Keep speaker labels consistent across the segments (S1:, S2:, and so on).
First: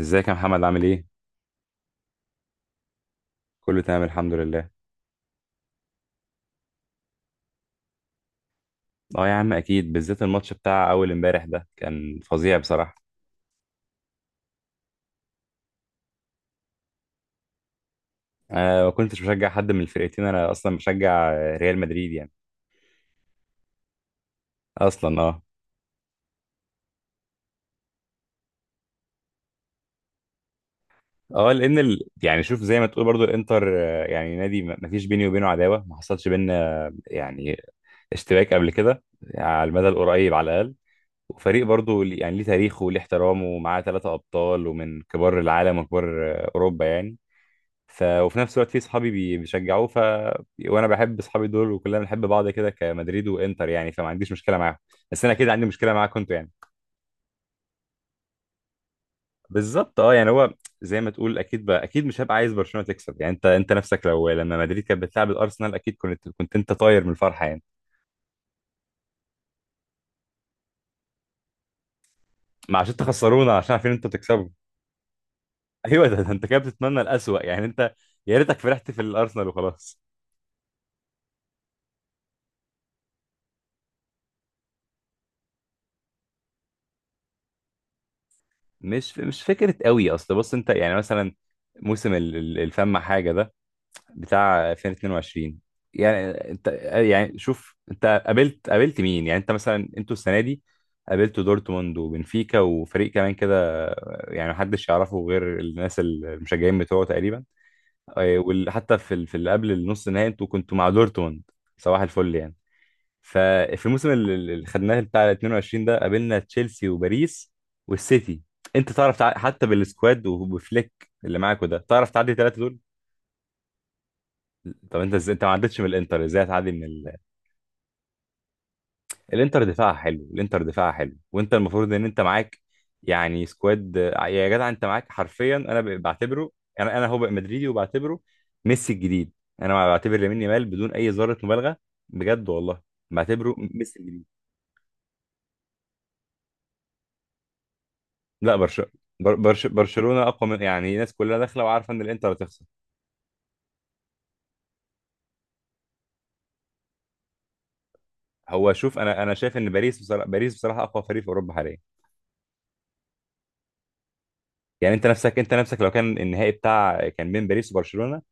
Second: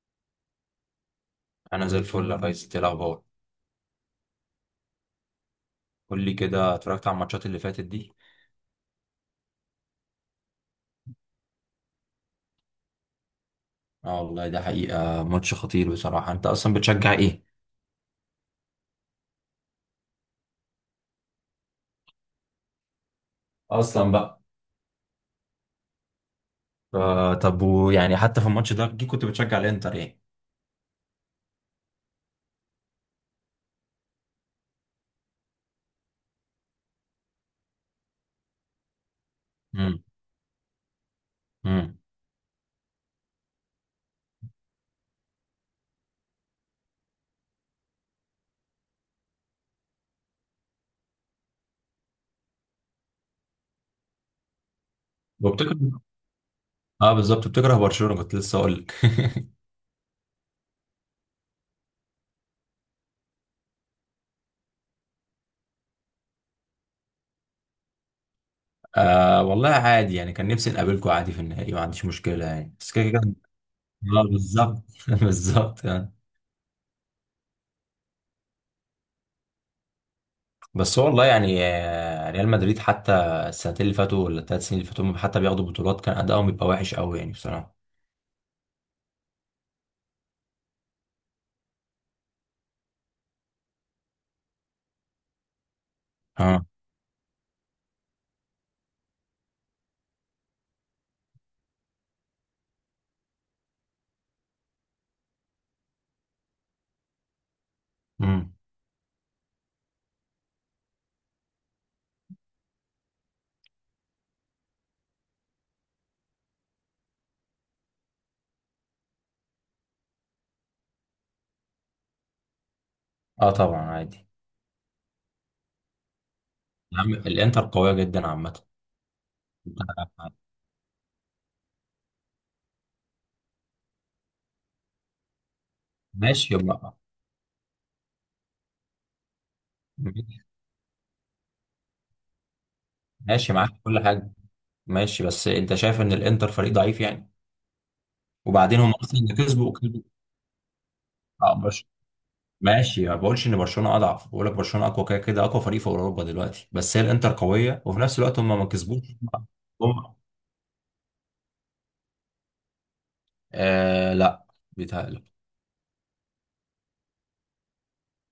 S1: ازيك يا محمد عامل ايه؟
S2: انا زي الفل يا ريس. إنت إيه الاخبار؟
S1: كله تمام الحمد لله.
S2: قول لي كده، اتفرجت على الماتشات اللي فاتت دي؟
S1: اه يا عم، اكيد بالذات الماتش بتاع اول امبارح ده كان فظيع بصراحة.
S2: اه والله، ده حقيقة ماتش خطير بصراحة. انت اصلا بتشجع ايه؟
S1: انا ما كنتش بشجع حد من الفرقتين، انا اصلا بشجع ريال مدريد يعني.
S2: اصلا بقى.
S1: اصلا اه.
S2: آه، طب ويعني حتى في الماتش ده أكيد كنت بتشجع الانتر يعني.
S1: اه، لان يعني شوف، زي ما تقول برضو الانتر، يعني نادي ما فيش بيني وبينه عداوة، ما حصلش بينا يعني اشتباك قبل كده، على المدى
S2: امم.
S1: القريب على الاقل. وفريق
S2: امم.
S1: برضو يعني ليه تاريخه وليه احترامه، ومعاه ثلاثة ابطال، ومن كبار العالم وكبار اوروبا يعني. وفي نفس الوقت في صحابي بيشجعوه، وانا بحب صحابي دول، وكلنا بنحب بعض كده، كمدريد وانتر يعني، فما عنديش مشكله معاهم. بس انا اكيد عندي مشكله
S2: وبتكره؟
S1: معاكم انتوا يعني.
S2: اه بالظبط، بتكره برشلونة. كنت لسه اقول لك.
S1: بالظبط، اه يعني هو زي ما تقول، اكيد بقى اكيد مش هبقى عايز برشلونه تكسب يعني. انت نفسك، لو لما مدريد كانت بتلعب الارسنال، اكيد كنت انت طاير من الفرحه يعني.
S2: آه والله عادي يعني، كان نفسي نقابلكم عادي في النهائي، ما عنديش مشكلة يعني،
S1: ما
S2: بس
S1: عشان
S2: كده كده.
S1: تخسرونا، عشان عارفين انتوا
S2: اه
S1: تكسبوا.
S2: بالظبط، بالظبط
S1: ايوه
S2: يعني.
S1: ده انت كده بتتمنى الاسوأ يعني، انت يا ريتك فرحت في الارسنال وخلاص.
S2: بس هو والله يعني، ريال مدريد حتى السنتين اللي فاتوا ولا الثلاث سنين اللي فاتوا هم حتى بياخدوا بطولات، كان ادائهم بيبقى وحش قوي يعني بصراحه.
S1: مش فكره قوي. اصل بص، انت يعني مثلا موسم الفم حاجه ده، بتاع 2022، يعني
S2: اه.
S1: انت، يعني شوف، انت قابلت مين؟ يعني انت مثلا، انتوا السنه دي قابلتوا دورتموند وبنفيكا وفريق كمان كده، يعني محدش يعرفه غير الناس المشجعين بتوعه تقريبا. اه،
S2: امم.
S1: وحتى في اللي قبل النص النهائي انتوا كنتوا مع دورتموند، صباح الفل يعني. ففي الموسم اللي خدناه بتاع 22 ده، قابلنا تشيلسي وباريس والسيتي، انت تعرف حتى بالسكواد وبفليك اللي معاك، وده تعرف تعدي ثلاثة دول؟
S2: اه طبعا عادي.
S1: طب انت ازاي انت ما عدتش من الانتر، ازاي هتعدي من
S2: يا
S1: ال...؟
S2: عم الانتر قويه جدا عامه.
S1: الانتر دفاعها حلو، الانتر دفاعها حلو، وانت المفروض ان انت معاك يعني سكواد، يا جدع انت معاك حرفيا، انا بعتبره،
S2: ماشي يبقى.
S1: انا هو بقى مدريدي، وبعتبره ميسي الجديد. انا بعتبر لامين يامال، بدون اي ذره مبالغه، بجد والله،
S2: ماشي
S1: بعتبره
S2: معاك في
S1: ميسي
S2: كل
S1: الجديد.
S2: حاجه. ماشي، بس انت شايف ان الانتر فريق ضعيف يعني؟
S1: لا
S2: وبعدين هم اصلا اللي كسبوا كسبوا.
S1: برشلونه اقوى من، يعني الناس كلها
S2: اه
S1: داخله وعارفه ان الانتر هتخسر.
S2: ماشي. ما بقولش ان برشلونه اضعف، بقول لك برشلونه اقوى كده كده، اقوى فريق في اوروبا دلوقتي، بس هي الانتر قويه وفي نفس الوقت هم ما
S1: هو شوف،
S2: كسبوش.
S1: انا شايف ان باريس
S2: هم.
S1: بصراحه، باريس بصراحه اقوى فريق في اوروبا حاليا.
S2: آه لا.
S1: يعني انت
S2: بيتهيألي.
S1: نفسك، انت نفسك، لو كان النهائي كان بين باريس وبرشلونه،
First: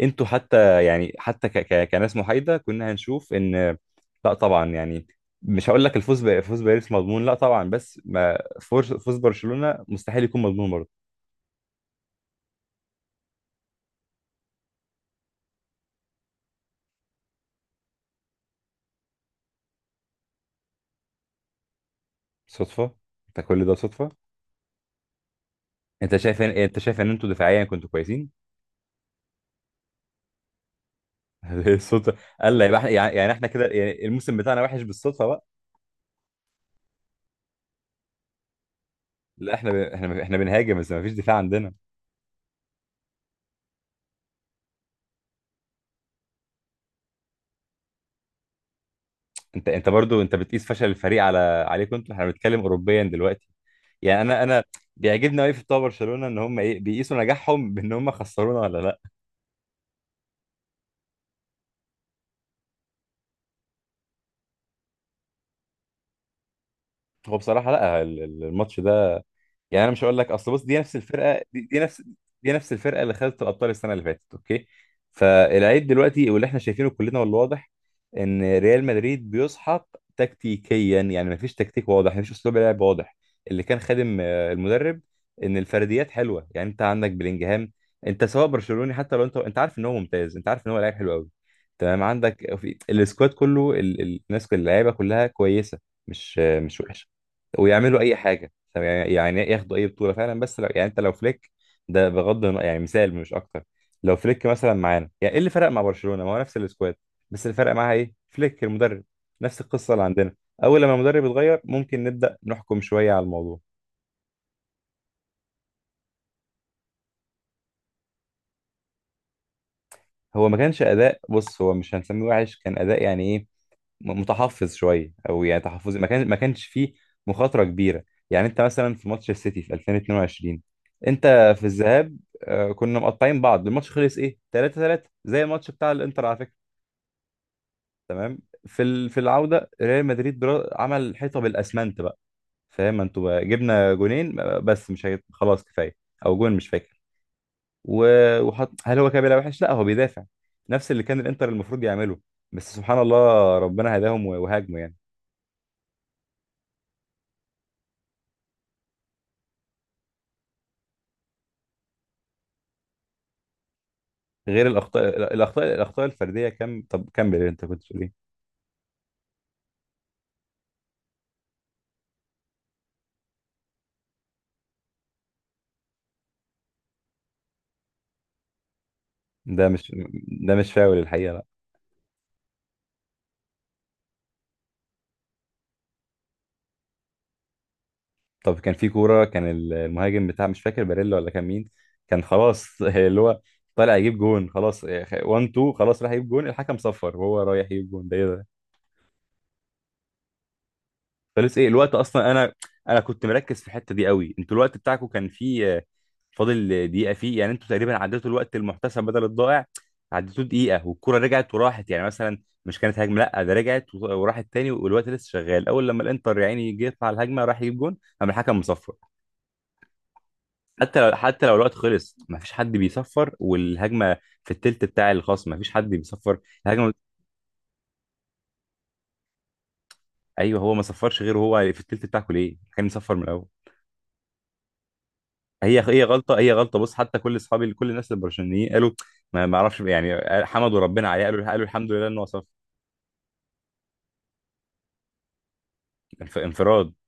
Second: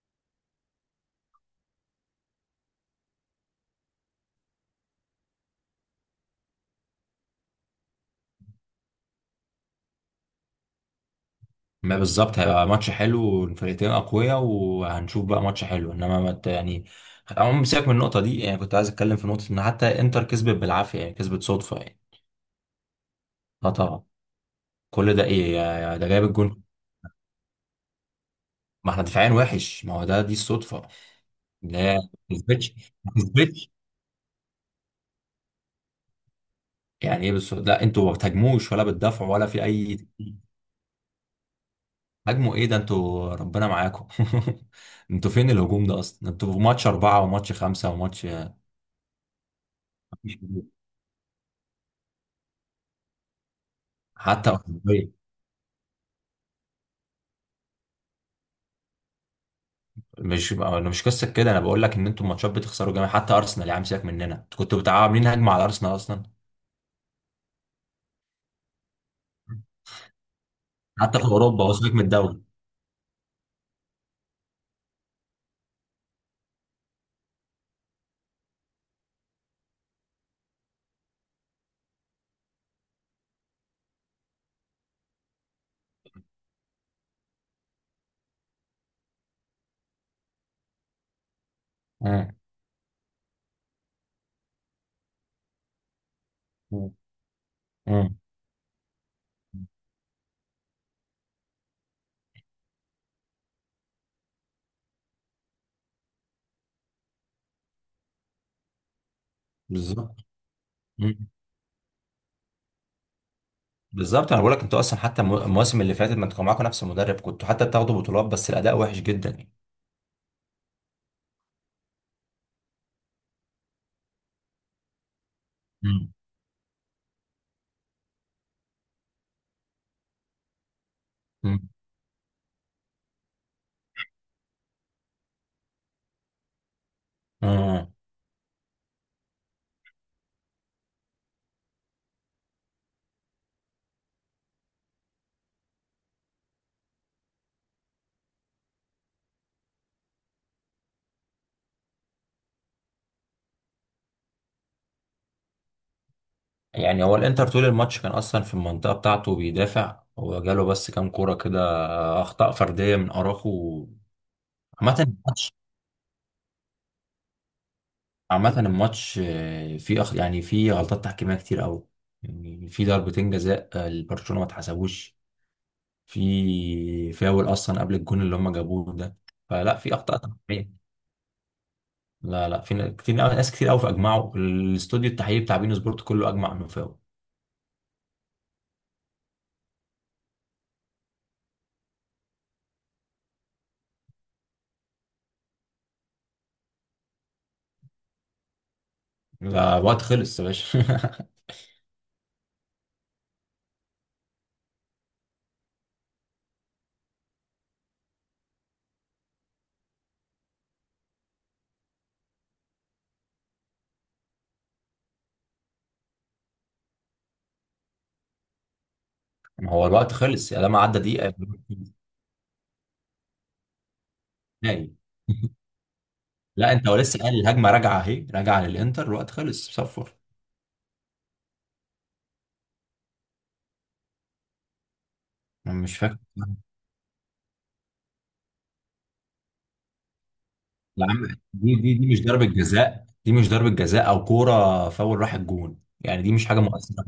S1: انتوا حتى يعني، حتى ك ك كناس محايده، كنا هنشوف ان، لا طبعا يعني، مش هقول لك فوز باريس مضمون، لا طبعا، بس ما فوز برشلونه مستحيل يكون مضمون برضه.
S2: ما بالظبط، هيبقى ماتش حلو والفرقتين اقوياء، وهنشوف بقى ماتش حلو. انما ما ت- يعني عموما سيبك من النقطه دي. يعني كنت عايز اتكلم في نقطه ان حتى انتر كسبت بالعافيه، يعني كسبت صدفه يعني.
S1: صدفه؟ انت كل
S2: اه
S1: ده
S2: طبعا.
S1: صدفه؟
S2: كل ده ايه ده جايب الجون؟
S1: انت شايف ان انتوا دفاعيا كنتوا كويسين؟
S2: ما احنا دفاعيا وحش، ما هو ده دي الصدفه. اللي هي ما
S1: الصدفه قال! لا
S2: كسبتش.
S1: يبقى احنا،
S2: ما
S1: يعني احنا كده،
S2: كسبتش.
S1: يعني الموسم بتاعنا وحش بالصدفه بقى.
S2: يعني ايه بس؟ لا، انتوا ما بتهاجموش ولا بتدافعوا ولا
S1: لا،
S2: في اي
S1: احنا بنهاجم، بس ما فيش دفاع عندنا.
S2: هاجموا ايه، ده انتوا ربنا معاكم. انتوا فين الهجوم ده اصلا؟ انتوا في ماتش اربعه وماتش خمسه وماتش
S1: انت برضو انت
S2: مفيش
S1: بتقيس
S2: هجوم.
S1: فشل الفريق على، عليكم انتوا، احنا بنتكلم اوروبيا دلوقتي. يعني انا
S2: حتى
S1: انا بيعجبني قوي في بتوع برشلونه، ان هم ايه بيقيسوا نجاحهم بان هم خسرونا ولا لا.
S2: مش، انا مش قصه كده. انا بقول لك ان انتوا الماتشات بتخسروا جامد. حتى ارسنال، يا عم سيبك مننا، انتوا كنتوا بتاع عاملين هجمه على ارسنال اصلا؟
S1: هو بصراحه لا، الماتش ده يعني، انا مش هقول لك، اصل بص، دي نفس
S2: حتى في
S1: الفرقه،
S2: اوروبا، وسيبك من الدوري.
S1: دي نفس الفرقه اللي خدت الابطال السنه اللي فاتت، اوكي؟ فالعيب دلوقتي، واللي احنا شايفينه كلنا والواضح، ان ريال مدريد بيسحق تكتيكيا. يعني مفيش تكتيك واضح، مفيش اسلوب لعب واضح. اللي كان خادم المدرب، ان الفرديات حلوه. يعني انت عندك بلينجهام، انت سواء برشلوني حتى لو، انت عارف ان هو ممتاز، انت عارف ان هو لاعب حلو قوي. تمام؟
S2: مم.
S1: عندك في السكواد كله الناس اللعيبه كلها كويسه، مش مش
S2: مم.
S1: وحشه، ويعملوا اي
S2: مم.
S1: حاجه، طب يعني ياخدوا اي بطوله فعلا، بس لو يعني انت لو فليك، ده بغض النظر يعني، مثال مش اكتر. لو فليك مثلا معانا، يعني ايه اللي فرق مع برشلونه؟ ما هو نفس السكواد، بس اللي فرق معاها ايه؟ فليك المدرب. نفس القصه اللي
S2: بالظبط.
S1: عندنا، اول لما المدرب
S2: مم.
S1: يتغير ممكن نبدا نحكم شويه على الموضوع.
S2: بالظبط، انا بقول لك انتوا اصلا حتى المواسم اللي فاتت ما انتوا كان معاكم نفس المدرب، كنتوا حتى بتاخدوا بطولات، بس الاداء وحش جدا يعني.
S1: هو ما كانش اداء، بص، هو مش هنسميه وحش، كان اداء يعني ايه، متحفظ شويه او يعني تحفظي،
S2: مم.
S1: ما كانش فيه مخاطره كبيره. يعني انت مثلا في ماتش السيتي في 2022، انت في
S2: مم.
S1: الذهاب، كنا مقطعين بعض، الماتش خلص ايه؟ 3-3، زي الماتش بتاع الانتر على فكره.
S2: مم.
S1: تمام، في العوده ريال مدريد عمل حيطه بالاسمنت بقى، فاهم؟ انتوا بقى جبنا جونين، بس مش هيت... خلاص كفايه، او جون مش فاكر، وحط، هل هو كان بيلعب وحش؟ لا، هو بيدافع، نفس اللي كان الانتر المفروض يعمله، بس سبحان الله ربنا هداهم وهاجموا يعني.
S2: يعني هو الانتر طول الماتش كان اصلا في المنطقه بتاعته بيدافع، هو جاله بس كام كوره كده، اخطاء فرديه من اراخو.
S1: غير
S2: عامه،
S1: الاخطاء الفرديه كم؟ طب كمل، انت كنت بتقول ايه؟
S2: عامة الماتش، فيه يعني فيه غلطات تحكيمية كتير أوي. يعني في ضربتين جزاء، لبرشلونة ما اتحسبوش. في فاول أصلا قبل الجون اللي هم جابوه ده.
S1: ده
S2: فلا،
S1: مش
S2: في أخطاء
S1: ده مش
S2: تحكيمية.
S1: فاول الحقيقه، لا.
S2: لا لا، في ن- كتير أوي- ناس كتير أوي فأجمعوا، الاستوديو التحليلي بتاع بين سبورت كله أجمع إنه فاول.
S1: طب كان في كوره، كان المهاجم بتاع، مش فاكر باريلا ولا كان مين، كان خلاص اللي هو طالع يجيب جون، خلاص 1، 2، خلاص راح يجيب جون، الحكم صفر، وهو رايح يجيب جون، ده ايه ده؟
S2: لا، الوقت خلص يا باشا.
S1: فلسه، ايه الوقت اصلا؟ انا كنت مركز في الحته دي قوي، انتوا الوقت بتاعكم كان فيه فاضل دقيقه فيه، يعني انتوا تقريبا عديتوا الوقت المحتسب بدل الضائع، عديتوه دقيقه، والكره رجعت وراحت، يعني مثلا مش كانت هجمه، لا ده رجعت وراحت تاني، والوقت لسه شغال، اول لما الانتر يا عيني جه يطلع الهجمه راح يجيب جون قام الحكم مصفر.
S2: ما هو الوقت خلص يا ده، ما عدى
S1: حتى لو
S2: دقيقة.
S1: حتى لو الوقت خلص، ما فيش حد بيصفر والهجمه في التلت
S2: نهائي.
S1: بتاع الخصم، ما فيش حد بيصفر
S2: لا، أنت
S1: الهجمه.
S2: هو لسه قال الهجمة راجعة؟ أهي راجعة للإنتر، الوقت خلص صفر.
S1: ايوه، هو ما صفرش غير هو في التلت بتاعكم، ليه كان يصفر من الاول؟
S2: أنا
S1: هي
S2: مش
S1: هي
S2: فاكر.
S1: غلطه، هي غلطه، بص، حتى كل اصحابي، كل الناس البرشلونيين قالوا، ما اعرفش يعني، حمدوا
S2: يا
S1: ربنا عليه،
S2: عم،
S1: قالوا
S2: دي
S1: الحمد
S2: دي
S1: لله
S2: دي مش
S1: انه صف.
S2: ضربة جزاء. دي مش ضربة جزاء او كورة فاول راح الجون يعني. دي مش حاجة
S1: انفراد!
S2: مؤثرة.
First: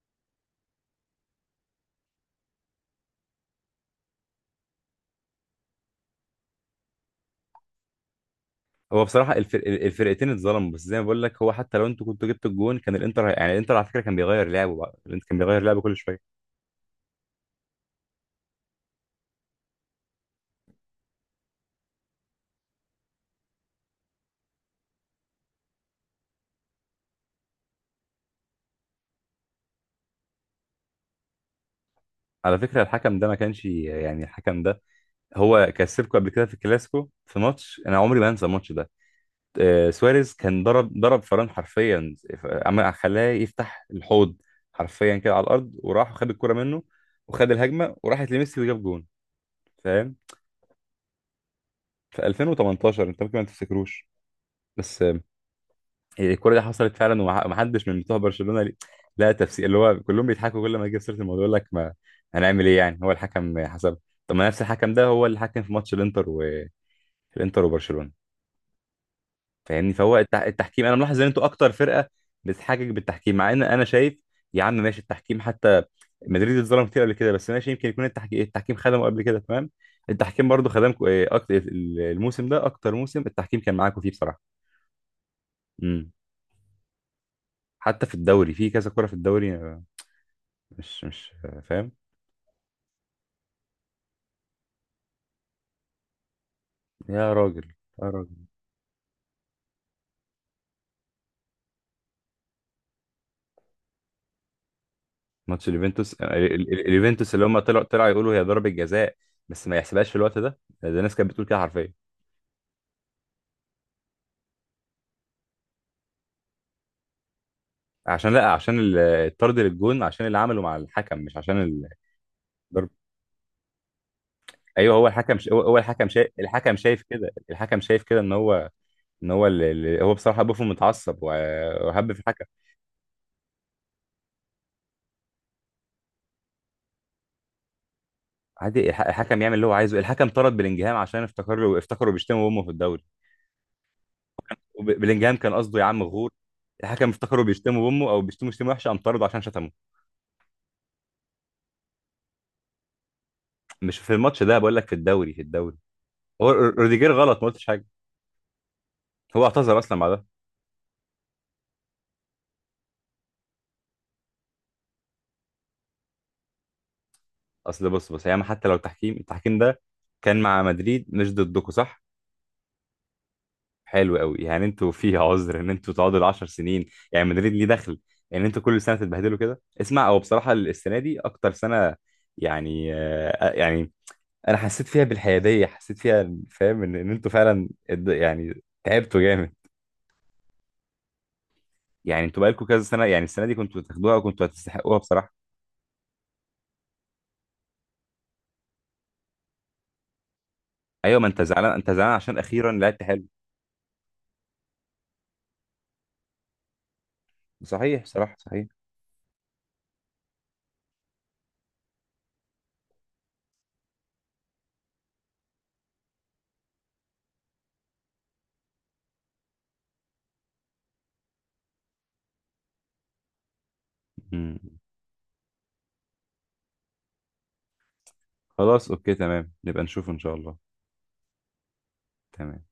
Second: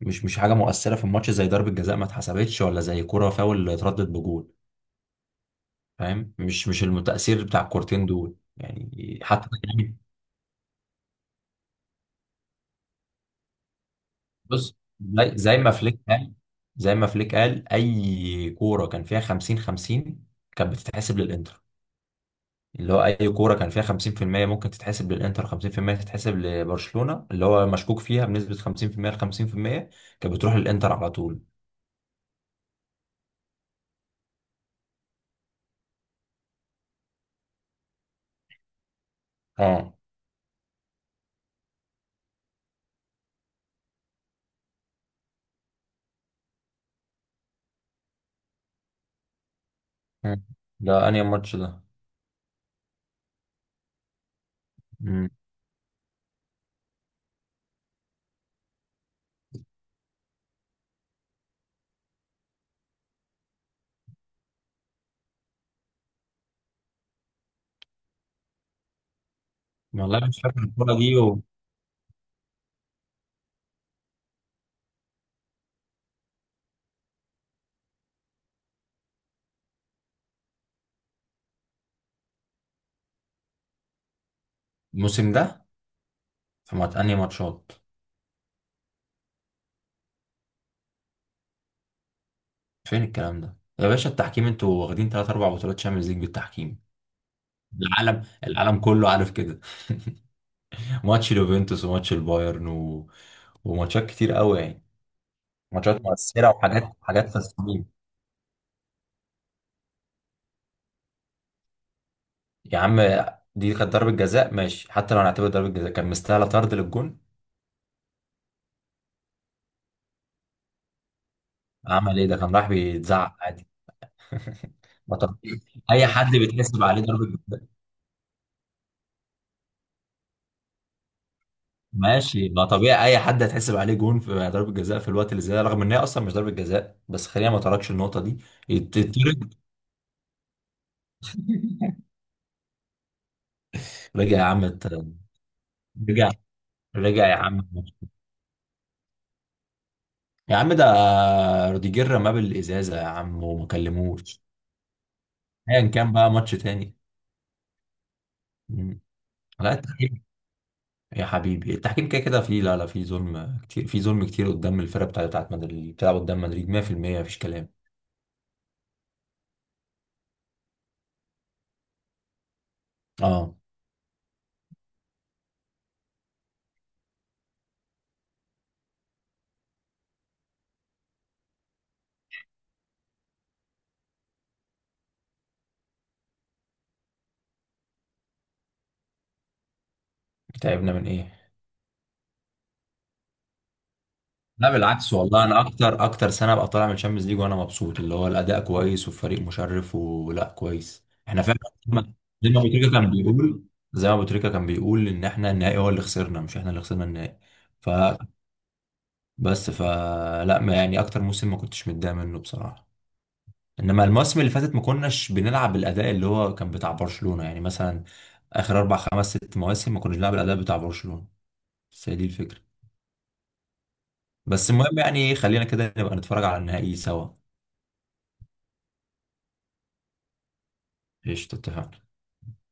S2: مش حاجة مؤثرة في الماتش زي ضربة جزاء ما اتحسبتش، ولا زي كورة فاول اتردد بجول. فاهم؟ مش التأثير بتاع الكورتين دول
S1: هو
S2: يعني،
S1: بصراحه
S2: حتى يعني.
S1: الفرقتين اتظلموا، بس زي ما بقول لك، هو حتى لو انتوا كنتوا جبتوا الجون كان الانتر، يعني الانتر على فكره كان بيغير لعبه
S2: بص،
S1: بقى، الانتر
S2: زي
S1: كان
S2: زي
S1: بيغير
S2: ما
S1: لعبه كل
S2: فليك قال.
S1: شويه.
S2: زي ما فليك قال، اي كورة كان فيها 50 50 كانت بتتحسب للانتر. اللي هو اي كوره كان فيها 50% ممكن تتحسب للانتر، 50% تتحسب لبرشلونه. اللي هو مشكوك فيها بنسبه 50% ل 50% كانت بتروح للانتر على طول.
S1: على فكره الحكم ده ما كانش، يعني الحكم ده هو كسبكم قبل كده في الكلاسيكو، في ماتش انا عمري ما انسى الماتش ده.
S2: اه.
S1: سواريز كان ضرب فران حرفيا، عمل خلاه يفتح الحوض حرفيا كده على الارض، وراح وخد الكرة منه، وخد الهجمه وراحت لميسي وجاب جون، فاهم؟
S2: مم. ده انهي ماتش ده؟
S1: في 2018، انت ممكن ما تفتكروش، بس.
S2: مم.
S1: هي الكرة دي حصلت فعلا، ومحدش من بتوع برشلونه لا تفسير، اللي هو كلهم بيضحكوا كل ما يجي سيره الموضوع يقول لك ما هنعمل ايه يعني؟ هو الحكم حسب. طب ما نفس الحكم ده هو اللي حكم في ماتش الانتر، وبرشلونه، فاهمني؟ فهو
S2: والله مش فاكر
S1: التحكيم،
S2: الكوره
S1: انا
S2: دي.
S1: ملاحظ ان انتوا اكتر فرقه بتحاجج بالتحكيم، مع ان انا شايف، يا عم ماشي، التحكيم حتى مدريد اتظلم كتير قبل كده، بس ماشي، يمكن يكون التحكيم خدمه قبل كده، تمام، التحكيم برضو خدمكم اكتر. الموسم ده اكتر موسم التحكيم كان معاكم فيه بصراحه.
S2: الموسم ده،
S1: امم.
S2: في انهي ماتشات؟
S1: حتى في الدوري، في كذا كره في الدوري، مش آه، فاهم.
S2: فين الكلام ده يا باشا، التحكيم؟ انتوا واخدين ثلاث اربع بطولات شامبيونز ليج بالتحكيم.
S1: يا راجل، يا
S2: العالم،
S1: راجل،
S2: العالم كله عارف كده. ماتش اليوفنتوس وماتش البايرن وماتشات كتير قوي يعني.
S1: ماتش
S2: ماتشات
S1: اليوفنتوس،
S2: مؤثره وحاجات حاجات
S1: اليوفنتوس،
S2: في.
S1: اللي هم طلعوا يقولوا هي ضربه جزاء، بس ما يحسبهاش في الوقت ده ناس كانت بتقول كده حرفيا.
S2: يا عم، دي كانت ضربة جزاء، ماشي. حتى لو هنعتبر ضربة جزاء، كان مستاهلة طرد للجون.
S1: عشان، لا، عشان الطرد للجون، عشان اللي عمله مع الحكم، مش عشان
S2: عمل ايه ده؟ كان راح
S1: الضرب.
S2: بيتزعق عادي.
S1: ايوه، هو
S2: ما
S1: الحكم هو
S2: طبيعي،
S1: هو
S2: اي
S1: الحكم شايف،
S2: حد بيتحسب عليه ضربة جزاء.
S1: الحكم شايف كده، ان هو ان هو هو بصراحه بوفون متعصب، وهب في الحكم.
S2: ماشي، ما طبيعي اي حد هيتحسب عليه جون في ضربة جزاء في الوقت اللي زي ده، رغم ان هي اصلا مش ضربة جزاء، بس خلينا ما تركش النقطة دي.
S1: عادي، الحكم يعمل
S2: يتطرد.
S1: اللي هو عايزه. الحكم طرد بلينجهام عشان افتكروا افتكروا بيشتموا امه في الدوري.
S2: رجع يا عم
S1: بلينجهام كان قصده يا عم غور.
S2: رجع.
S1: الحكم
S2: رجع يا
S1: افتكروا
S2: عم.
S1: بيشتموا امه او بيشتموا شتيمه وحشه، قام طرده عشان شتمه.
S2: يا عم، ده روديجير رماه بالازازة يا عم وما
S1: مش في
S2: كلموش.
S1: الماتش ده، بقول لك في الدوري، في الدوري.
S2: ايا كان بقى، ماتش
S1: هو
S2: تاني.
S1: روديجير غلط، ما قلتش حاجه،
S2: مم.
S1: هو اعتذر
S2: لا،
S1: اصلا بعدها.
S2: يا حبيبي التحكيم كده كده فيه. لا لا، فيه ظلم كتير، فيه ظلم كتير قدام الفرقه بتاعت مدريد اللي بتلعب قدام مدريد 100%. مفيش كلام.
S1: اصل بص، ياما، حتى لو التحكيم ده كان مع مدريد مش ضدكم، صح؟
S2: اه.
S1: حلو قوي يعني، انتوا فيها عذر ان انتوا تقعدوا العشر سنين، يعني مدريد ليه دخل ان انتوا كل سنه تتبهدلوا كده؟ اسمع، هو بصراحه السنه دي اكتر سنه، يعني يعني انا حسيت فيها بالحياديه، حسيت فيها، فاهم؟ ان انتوا فعلا، يعني تعبتوا جامد،
S2: تعبنا من ايه؟
S1: يعني انتوا بقالكم كذا سنه، يعني السنه دي كنتوا تاخدوها، وكنتوا
S2: لا
S1: هتستحقوها
S2: بالعكس،
S1: بصراحه.
S2: والله انا اكتر اكتر سنه ابقى طالع من الشامبيونز ليج وانا مبسوط. اللي هو الاداء كويس والفريق مشرف، ولا كويس
S1: ايوه، ما انت
S2: احنا فعلا.
S1: زعلان، انت
S2: زي ما
S1: زعلان عشان
S2: زي ما ابو
S1: اخيرا
S2: تريكه
S1: لعبت
S2: كان
S1: حلو.
S2: بيقول زي ما ابو تريكه كان بيقول، ان احنا النهائي هو اللي خسرنا، مش احنا اللي خسرنا النهائي. ف
S1: صحيح بصراحه، صحيح.
S2: بس ف لا، ما يعني، اكتر موسم ما كنتش متضايق منه بصراحه. انما المواسم اللي فاتت، ما كناش بنلعب بالاداء اللي هو كان بتاع برشلونة يعني. مثلا اخر اربع خمس ست مواسم ما كناش بنلعب الاداء بتاع برشلونة. بس هي دي الفكرة.
S1: مم.
S2: بس المهم يعني خلينا كده نبقى نتفرج على النهائي سوا.
S1: خلاص، اوكي، تمام، نبقى نشوف ان شاء الله.
S2: ايش تتفق.
S1: تمام